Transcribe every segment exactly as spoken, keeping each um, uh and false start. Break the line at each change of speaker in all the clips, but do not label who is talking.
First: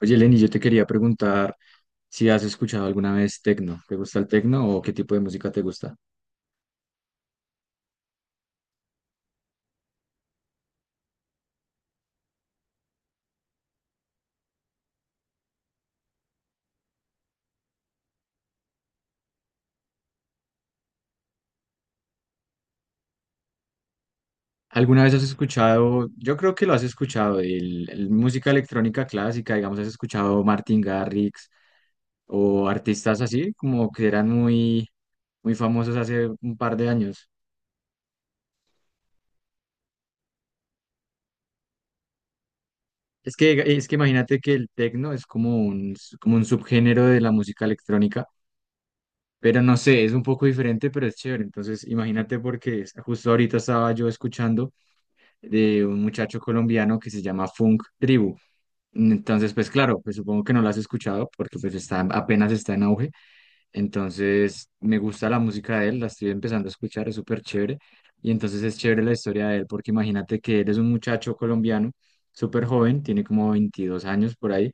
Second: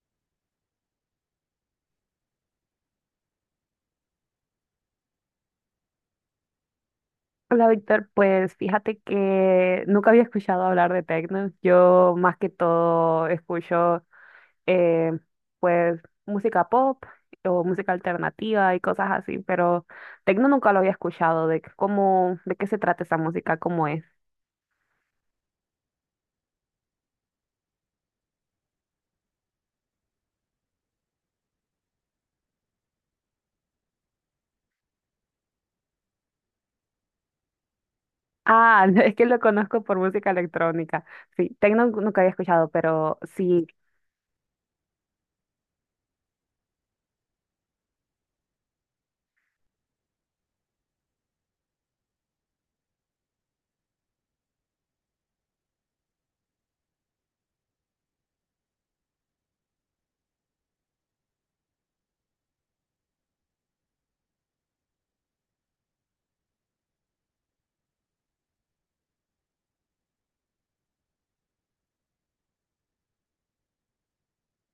Oye, Lenny, yo te quería preguntar si has escuchado alguna vez tecno. ¿Te gusta el tecno o qué tipo de música te gusta?
Hola Víctor, pues fíjate que nunca había escuchado hablar de techno. Yo más que todo escucho eh, pues música pop o música alternativa y cosas así, pero techno nunca lo había escuchado. ¿De qué- ¿cómo, de qué se trata esa música? ¿Cómo es?
¿Alguna vez has escuchado, yo creo que lo has escuchado, el, el música electrónica clásica, digamos, has escuchado Martin Garrix o artistas así, como que eran muy, muy famosos hace un par de años?
Ah, es que lo conozco por música electrónica. Sí, techno nunca había escuchado, pero
Es que,
sí.
es que imagínate que el tecno es como un, como un subgénero de la música electrónica, pero no sé, es un poco diferente, pero es chévere. Entonces, imagínate porque es- justo ahorita estaba yo escuchando de un muchacho colombiano que se llama Funk Tribu. Entonces, pues claro, pues supongo que no lo has escuchado porque pues está, apenas está en auge. Entonces, me gusta la música de él, la estoy empezando a escuchar, es súper chévere. Y entonces es chévere la historia de él porque imagínate que él es un muchacho colombiano, súper joven, tiene como veintidós años por ahí.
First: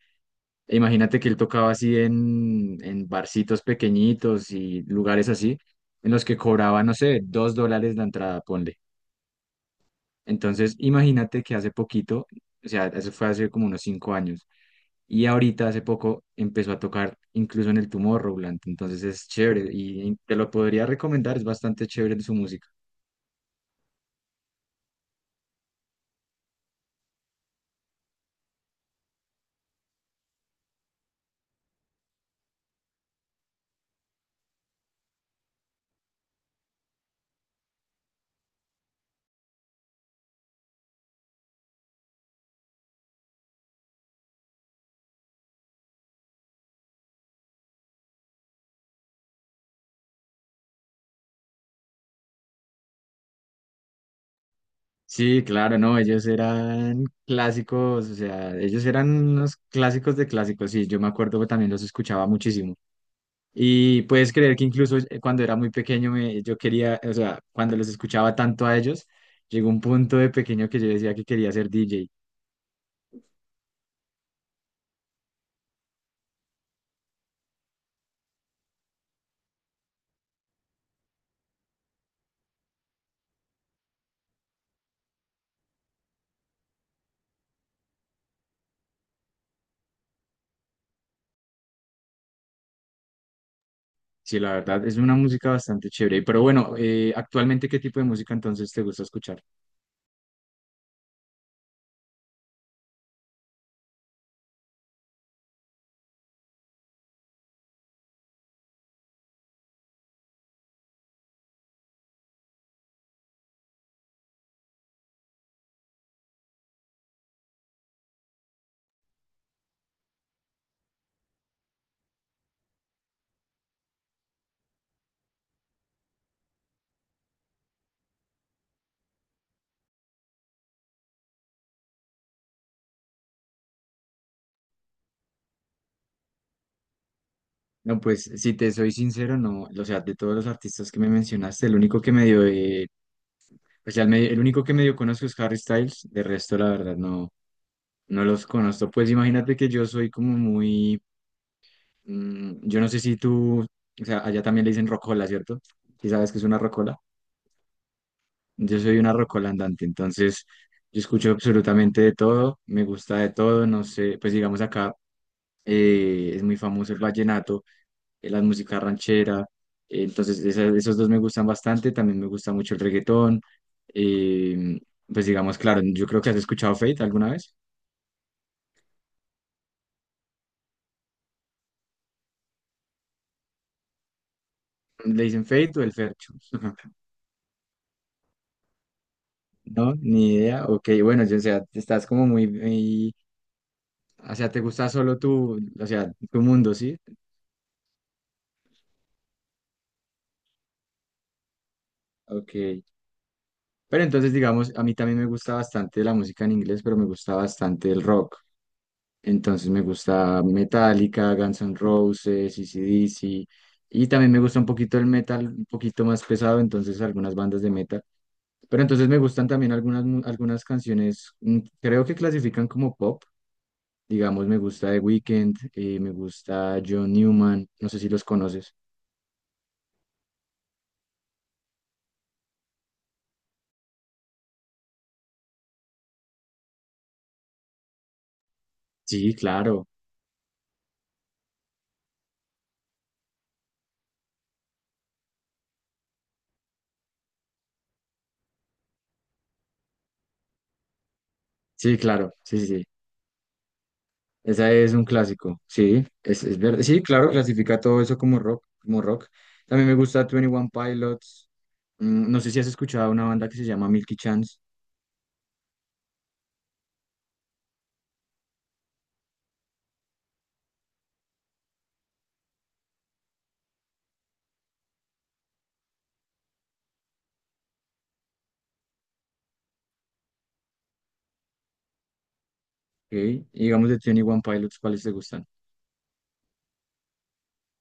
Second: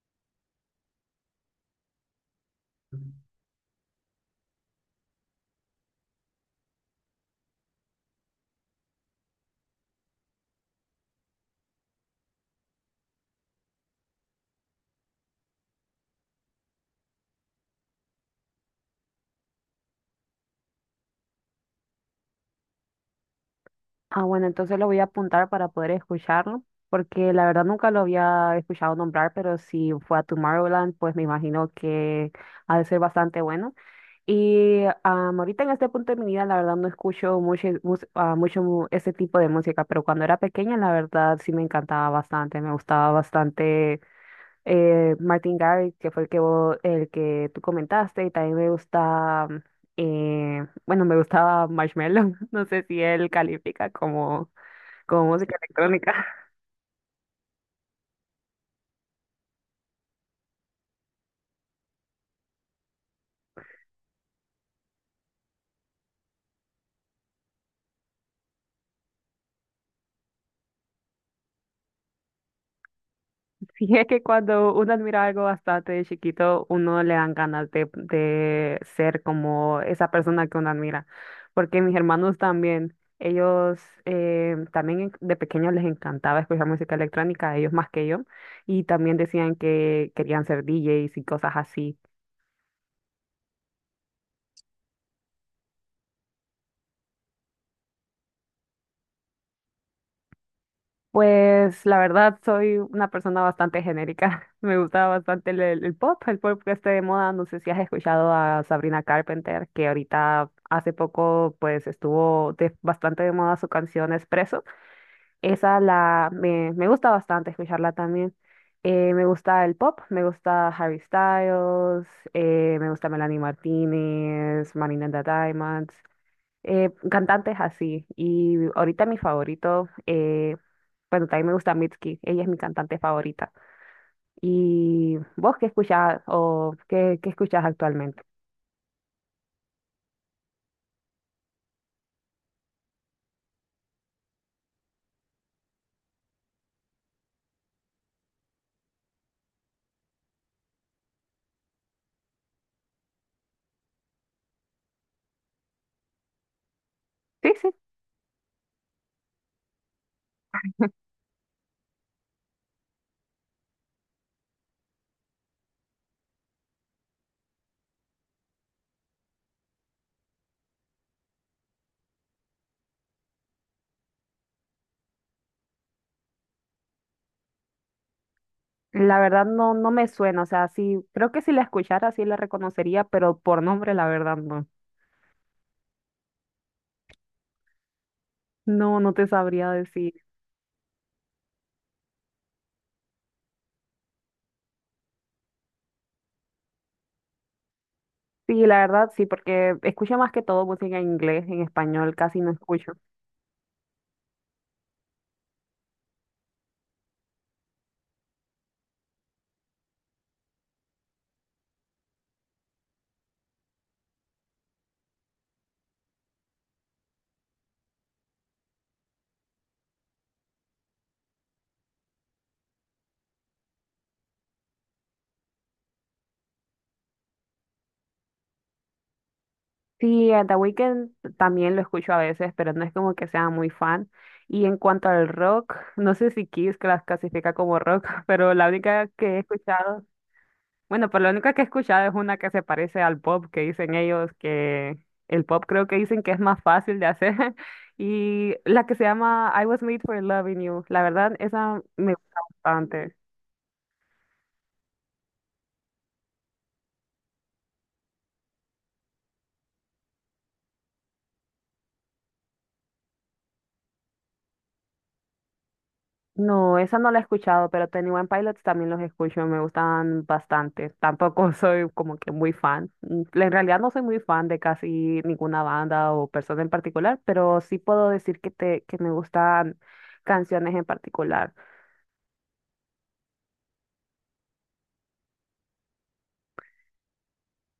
E imagínate que él tocaba así en, en barcitos pequeñitos y lugares así, en los que cobraba, no sé, dos dólares la entrada, ponle. Entonces, imagínate que hace poquito, o sea, eso fue hace como unos cinco años, y ahorita hace poco empezó a tocar incluso en el Tomorrowland, entonces es chévere y te lo podría recomendar, es bastante chévere su música.
Ah, bueno, entonces lo voy a apuntar para poder escucharlo, porque la verdad nunca lo había escuchado nombrar, pero si fue a Tomorrowland, pues me imagino que ha de ser bastante bueno. Y am, ahorita en este punto de mi vida, la verdad no escucho mucho, mus- ah, mucho mu- ese tipo de música, pero cuando era pequeña, la verdad sí me encantaba bastante, me gustaba bastante eh, Martin Garrix, que fue el que, vo- el que tú comentaste, y también me gusta... Eh, bueno, me gustaba Marshmello, no sé si él califica como con
Sí,
música
claro, no,
electrónica.
ellos eran clásicos, o sea, ellos eran unos clásicos de clásicos, sí, yo me acuerdo que también los escuchaba muchísimo. Y puedes creer que incluso eh, cuando era muy pequeño, me, yo quería, o sea, cuando los escuchaba tanto a ellos, llegó un punto de pequeño que yo decía que quería ser D J.
Sí, es que cuando uno admira algo bastante de chiquito, uno le dan ganas de, de ser como esa persona que uno admira. Porque mis hermanos también, ellos eh, también en- de pequeños les encantaba escuchar música electrónica, ellos más que yo, y también decían que querían ser D Js y cosas así.
Sí, la verdad, es una música bastante chévere. Pero bueno, eh, actualmente, ¿qué tipo de música entonces te gusta escuchar?
Pues la verdad soy una persona bastante genérica. Me gusta bastante el, el- el pop, el pop que esté de moda. No sé si has escuchado a Sabrina Carpenter, que ahorita hace poco pues estuvo de- bastante de moda su canción Espresso. Esa la me, me gusta bastante escucharla también. Eh, me gusta el pop, me gusta Harry Styles, eh, me gusta Melanie Martínez, Marina and the Diamonds, eh, cantantes así. Y ahorita mi favorito, eh, bueno, también me gusta Mitski, ella es mi cantante favorita. ¿Y vos qué escuchás o qué, qué escuchás
No,
actualmente?
pues si te soy sincero, no, o sea, de todos los artistas que me mencionaste, el único que medio, eh, o sea, el, me- el único que medio conozco es Harry Styles, de resto, la verdad, no, no los conozco. Pues imagínate que yo soy como muy, mm, yo no sé si tú, o sea, allá también le dicen rocola, ¿cierto? Si sabes que es una rocola.
Sí, sí,
Yo soy una rocola andante, entonces yo escucho absolutamente de todo, me gusta de todo, no sé, pues digamos acá. Eh, es muy famoso el vallenato, eh, la música ranchera, eh, entonces esa- esos dos me gustan bastante, también me gusta mucho el reggaetón, eh, pues digamos, claro, yo creo que has escuchado Fate alguna vez,
la verdad no, no me suena, o sea, sí, creo que si la escuchara sí la reconocería, pero por nombre la verdad no.
le dicen Fate o el Fercho,
No, no te sabría
no,
decir.
ni idea, ok, bueno, yo, o sea, estás como muy, muy- o sea, te gusta solo tu, o sea, tu mundo, ¿sí?
Sí, la verdad sí, porque escucho más que todo música en inglés, en español casi no
Ok,
escucho.
pero entonces digamos, a mí también me gusta bastante la música en inglés, pero me gusta bastante el rock. Entonces me gusta Metallica, Guns N' Roses, A C/D C ac y también me gusta un poquito el metal, un poquito más pesado, entonces algunas bandas de metal. Pero entonces me gustan también algunas, mu- algunas canciones, mm, creo que clasifican como pop. Digamos, me gusta The Weeknd, eh, me gusta John Newman, no sé si los conoces.
Sí, a The Weeknd también lo escucho a veces, pero no es como que sea muy fan. Y en cuanto al rock, no sé si Kiss las clasifica como rock, pero la única
Sí,
que he
claro,
escuchado, bueno, pero la única que he escuchado es una que se parece al pop, que dicen ellos que el pop creo que dicen que es más fácil de hacer. Y la que se llama I Was Made for Loving You, la verdad, esa
sí,
me
claro,
gusta
sí, sí. Sí.
bastante.
Esa es un clásico, sí, es, es verdad. Sí, claro, clasifica todo eso como rock, como rock. También me gusta Twenty One Pilots. Mm, No sé si has escuchado una banda que se llama Milky Chance,
No, esa no la he escuchado, pero Twenty One Pilots también los escucho, me gustan bastante. Tampoco soy como que muy fan. Mm, En realidad no soy muy fan de casi ninguna banda o persona en particular, pero sí puedo decir que, te, que me gustan canciones en particular.
¿ok? Y digamos de Twenty One Pilots, ¿cuáles te gustan?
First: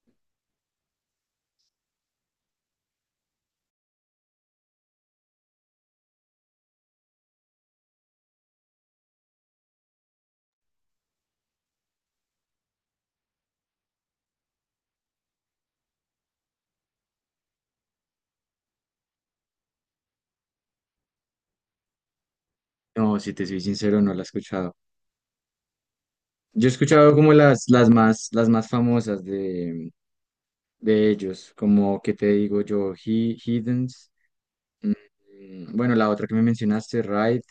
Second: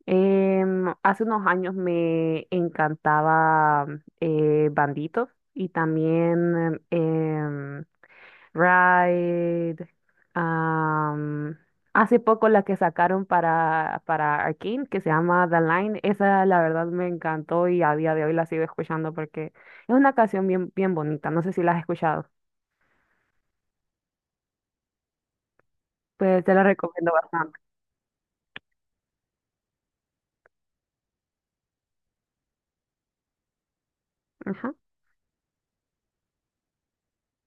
Em, hace unos años me encantaba eh, Bandito y también em, Ride. Am, hace poco la que sacaron para, para Arcane, que se llama The Line, esa la verdad me encantó y a día de hoy la sigo escuchando porque es una canción bien, bien bonita. No sé si la has escuchado.
No, si te soy sincero, no la he escuchado.
Pues te la
Yo he escuchado
recomiendo
como
bastante.
las, las más, las más famosas de, de ellos, como que te digo yo, He, Heathens,
Ajá.
mm, mm, bueno, la otra que me mencionaste, Ride,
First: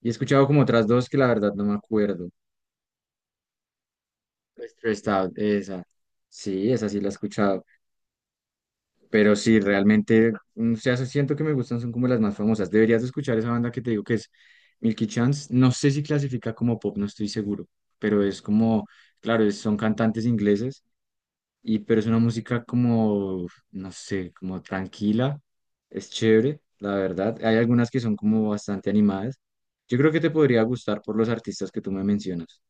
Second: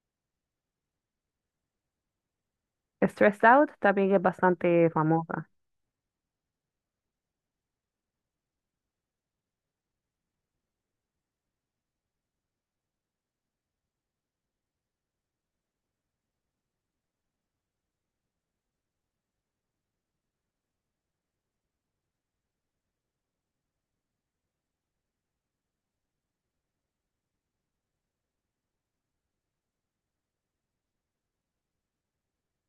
y he escuchado como otras dos que la verdad no me acuerdo.
Stressed Out también es bastante
Stressed Out,
famosa.
esa. Sí, esa sí la he escuchado. Pero sí, realmente, mm, o sea, siento que me gustan, son como las más famosas. Deberías de escuchar esa banda que te digo que es Milky Chance. No sé si clasifica como pop, no estoy seguro. Pero es como, claro, es- son cantantes ingleses, y, pero es una música como, no sé, como tranquila. Es chévere, la verdad. Hay algunas que son como bastante animadas. Yo creo que te podría gustar por los artistas que tú me mencionas.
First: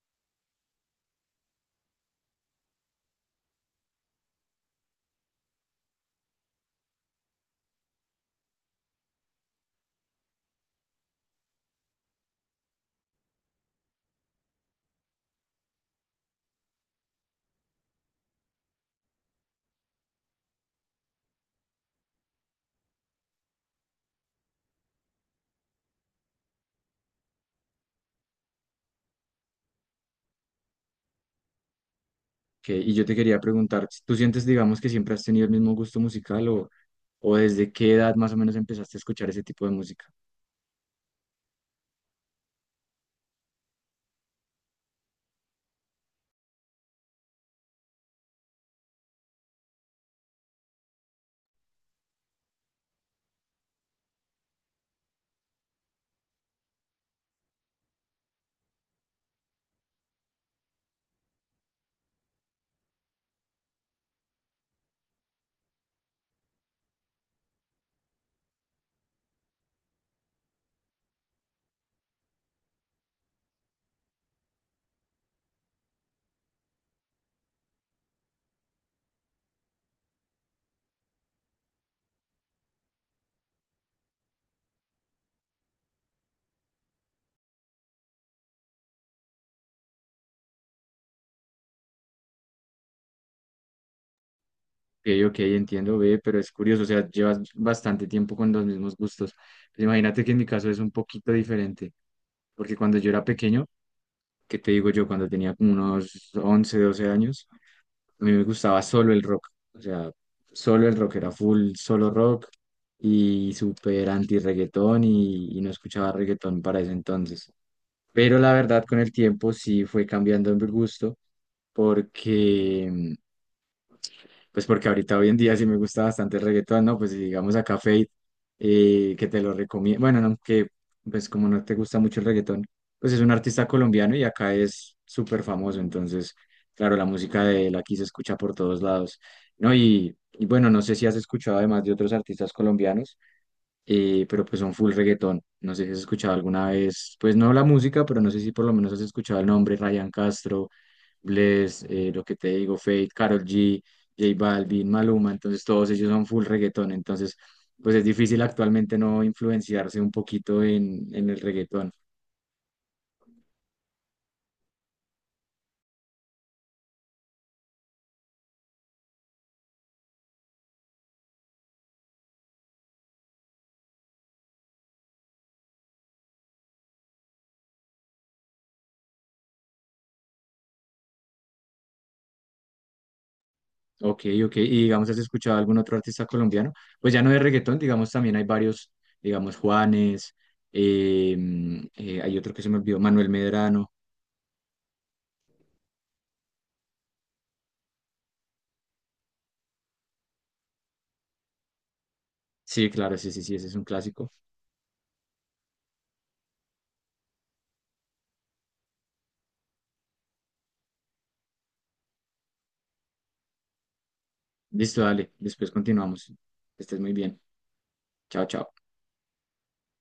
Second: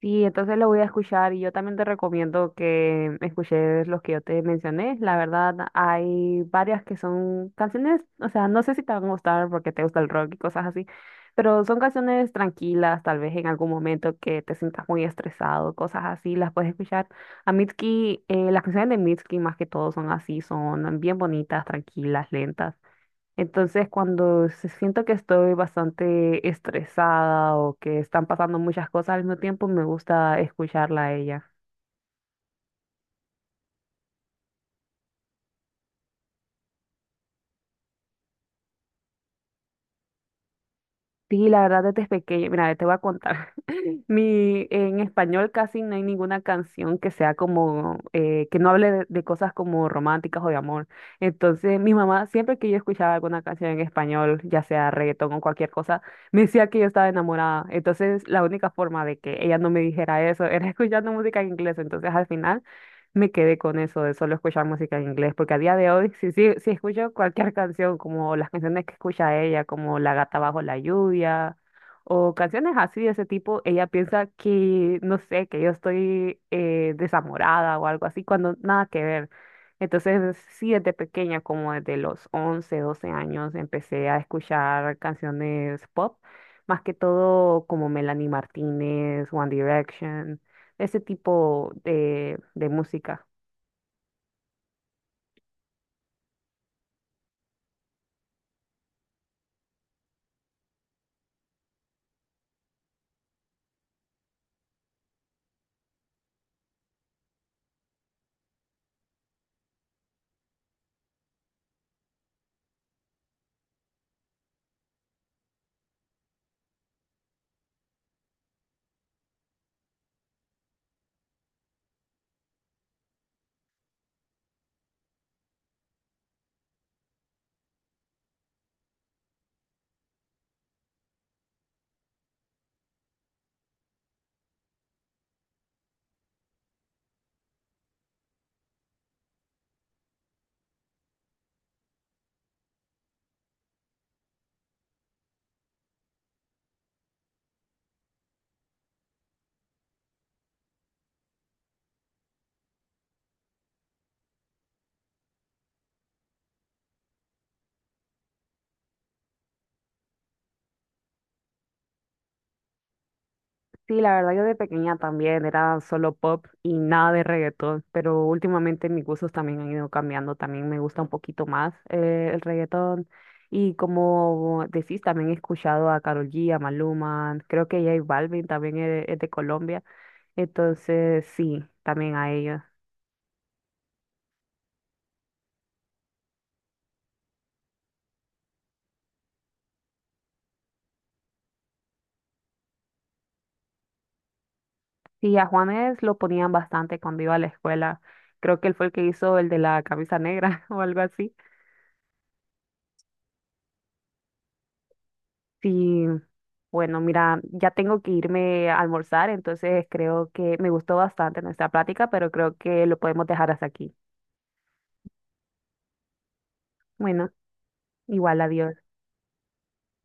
Sí, entonces lo voy a escuchar y yo también te recomiendo que escuches los que yo te mencioné. La verdad, hay varias que son canciones, o sea, no sé si te van a gustar porque te gusta el rock y cosas así, pero son canciones tranquilas, tal vez en algún momento que te sientas muy estresado, cosas así, las puedes escuchar. A Mitski, eh, las canciones de Mitski más que todo son así, son bien bonitas, tranquilas, lentas. Entonces, cuando se- siento que estoy bastante estresada o que están pasando muchas cosas al mismo tiempo, me gusta escucharla a ella.
Que, y yo te quería preguntar, ¿tú sientes, digamos, que siempre has tenido el mismo gusto musical o, o desde qué edad más o menos empezaste a escuchar ese tipo de música?
Sí, la verdad desde pequeña, mira, te voy a contar. Mi, en español casi no hay ninguna canción que sea como, eh, que no hable de, de cosas como románticas o de amor. Entonces, mi mamá, siempre que yo escuchaba alguna canción en español, ya sea reggaetón o cualquier cosa, me decía que yo estaba enamorada. Entonces, la única forma de que ella no me dijera eso era escuchando música en inglés. Entonces, al final me quedé con eso de solo escuchar música en inglés, porque a día de hoy, si, si, si escucho cualquier canción, como las canciones que escucha ella, como La gata bajo la lluvia, o canciones así de ese tipo, ella piensa que, no sé, que yo estoy eh, desamorada o algo así, cuando nada que ver. Entonces, sí, desde pequeña, como desde los once doce años, empecé a escuchar canciones pop, más que todo como Melanie Martínez, One Direction, ese tipo de, de música.
Ok, ok, entiendo, ve, pero es curioso, o sea, llevas bastante tiempo con los mismos gustos. Pues imagínate que en mi caso es un poquito diferente, porque cuando yo era pequeño, ¿qué te digo yo? Cuando tenía como unos once, doce años, a mí me gustaba solo el rock, o sea, solo el rock era full, solo rock y súper anti-reggaetón y, y no escuchaba reggaetón para ese entonces. Pero la verdad, con el tiempo sí fue cambiando en mi gusto porque pues porque ahorita hoy en día sí me gusta bastante el reggaetón, ¿no? Pues si digamos acá Fate, eh, que te lo recomiendo. Bueno, no, que pues como no te gusta mucho el reggaetón, pues es un artista colombiano y acá es súper famoso. Entonces, claro, la música de él aquí se escucha por todos lados, ¿no? Y, y bueno, no sé si has escuchado además de otros artistas colombianos, eh, pero pues son full reggaetón. No sé si has escuchado alguna vez, pues no la música, pero no sé si por lo menos has escuchado el nombre Ryan Castro Bless, eh, lo que te digo, Fate, Karol G, J Balvin, Maluma, entonces todos ellos son full reggaetón, entonces pues es difícil actualmente no influenciarse un poquito en, en el reggaetón.
Sí, la verdad yo de pequeña también era solo pop y nada de reggaetón, pero últimamente mis gustos también han ido cambiando, también me gusta un poquito más eh, el reggaetón y como decís, también he escuchado a Karol G, a Maluma, creo que J Balvin también es, es de Colombia, entonces sí, también a ellos.
Ok, ok, y digamos, ¿has escuchado algún otro artista colombiano? Pues ya no de reggaetón, digamos, también hay varios, digamos, Juanes, eh, eh, hay otro que se me olvidó, Manuel Medrano.
Sí, a Juanes lo ponían bastante cuando iba a la escuela, creo que él fue el que hizo el de la camisa negra o algo así.
Sí, claro, sí, sí, sí, ese es un clásico.
Sí, bueno, mira, ya tengo que irme a almorzar, entonces creo que me gustó bastante nuestra plática, pero creo que lo podemos dejar hasta aquí.
Listo, dale, después continuamos. Estés muy
Bueno,
bien.
igual,
Chao,
adiós.
chao.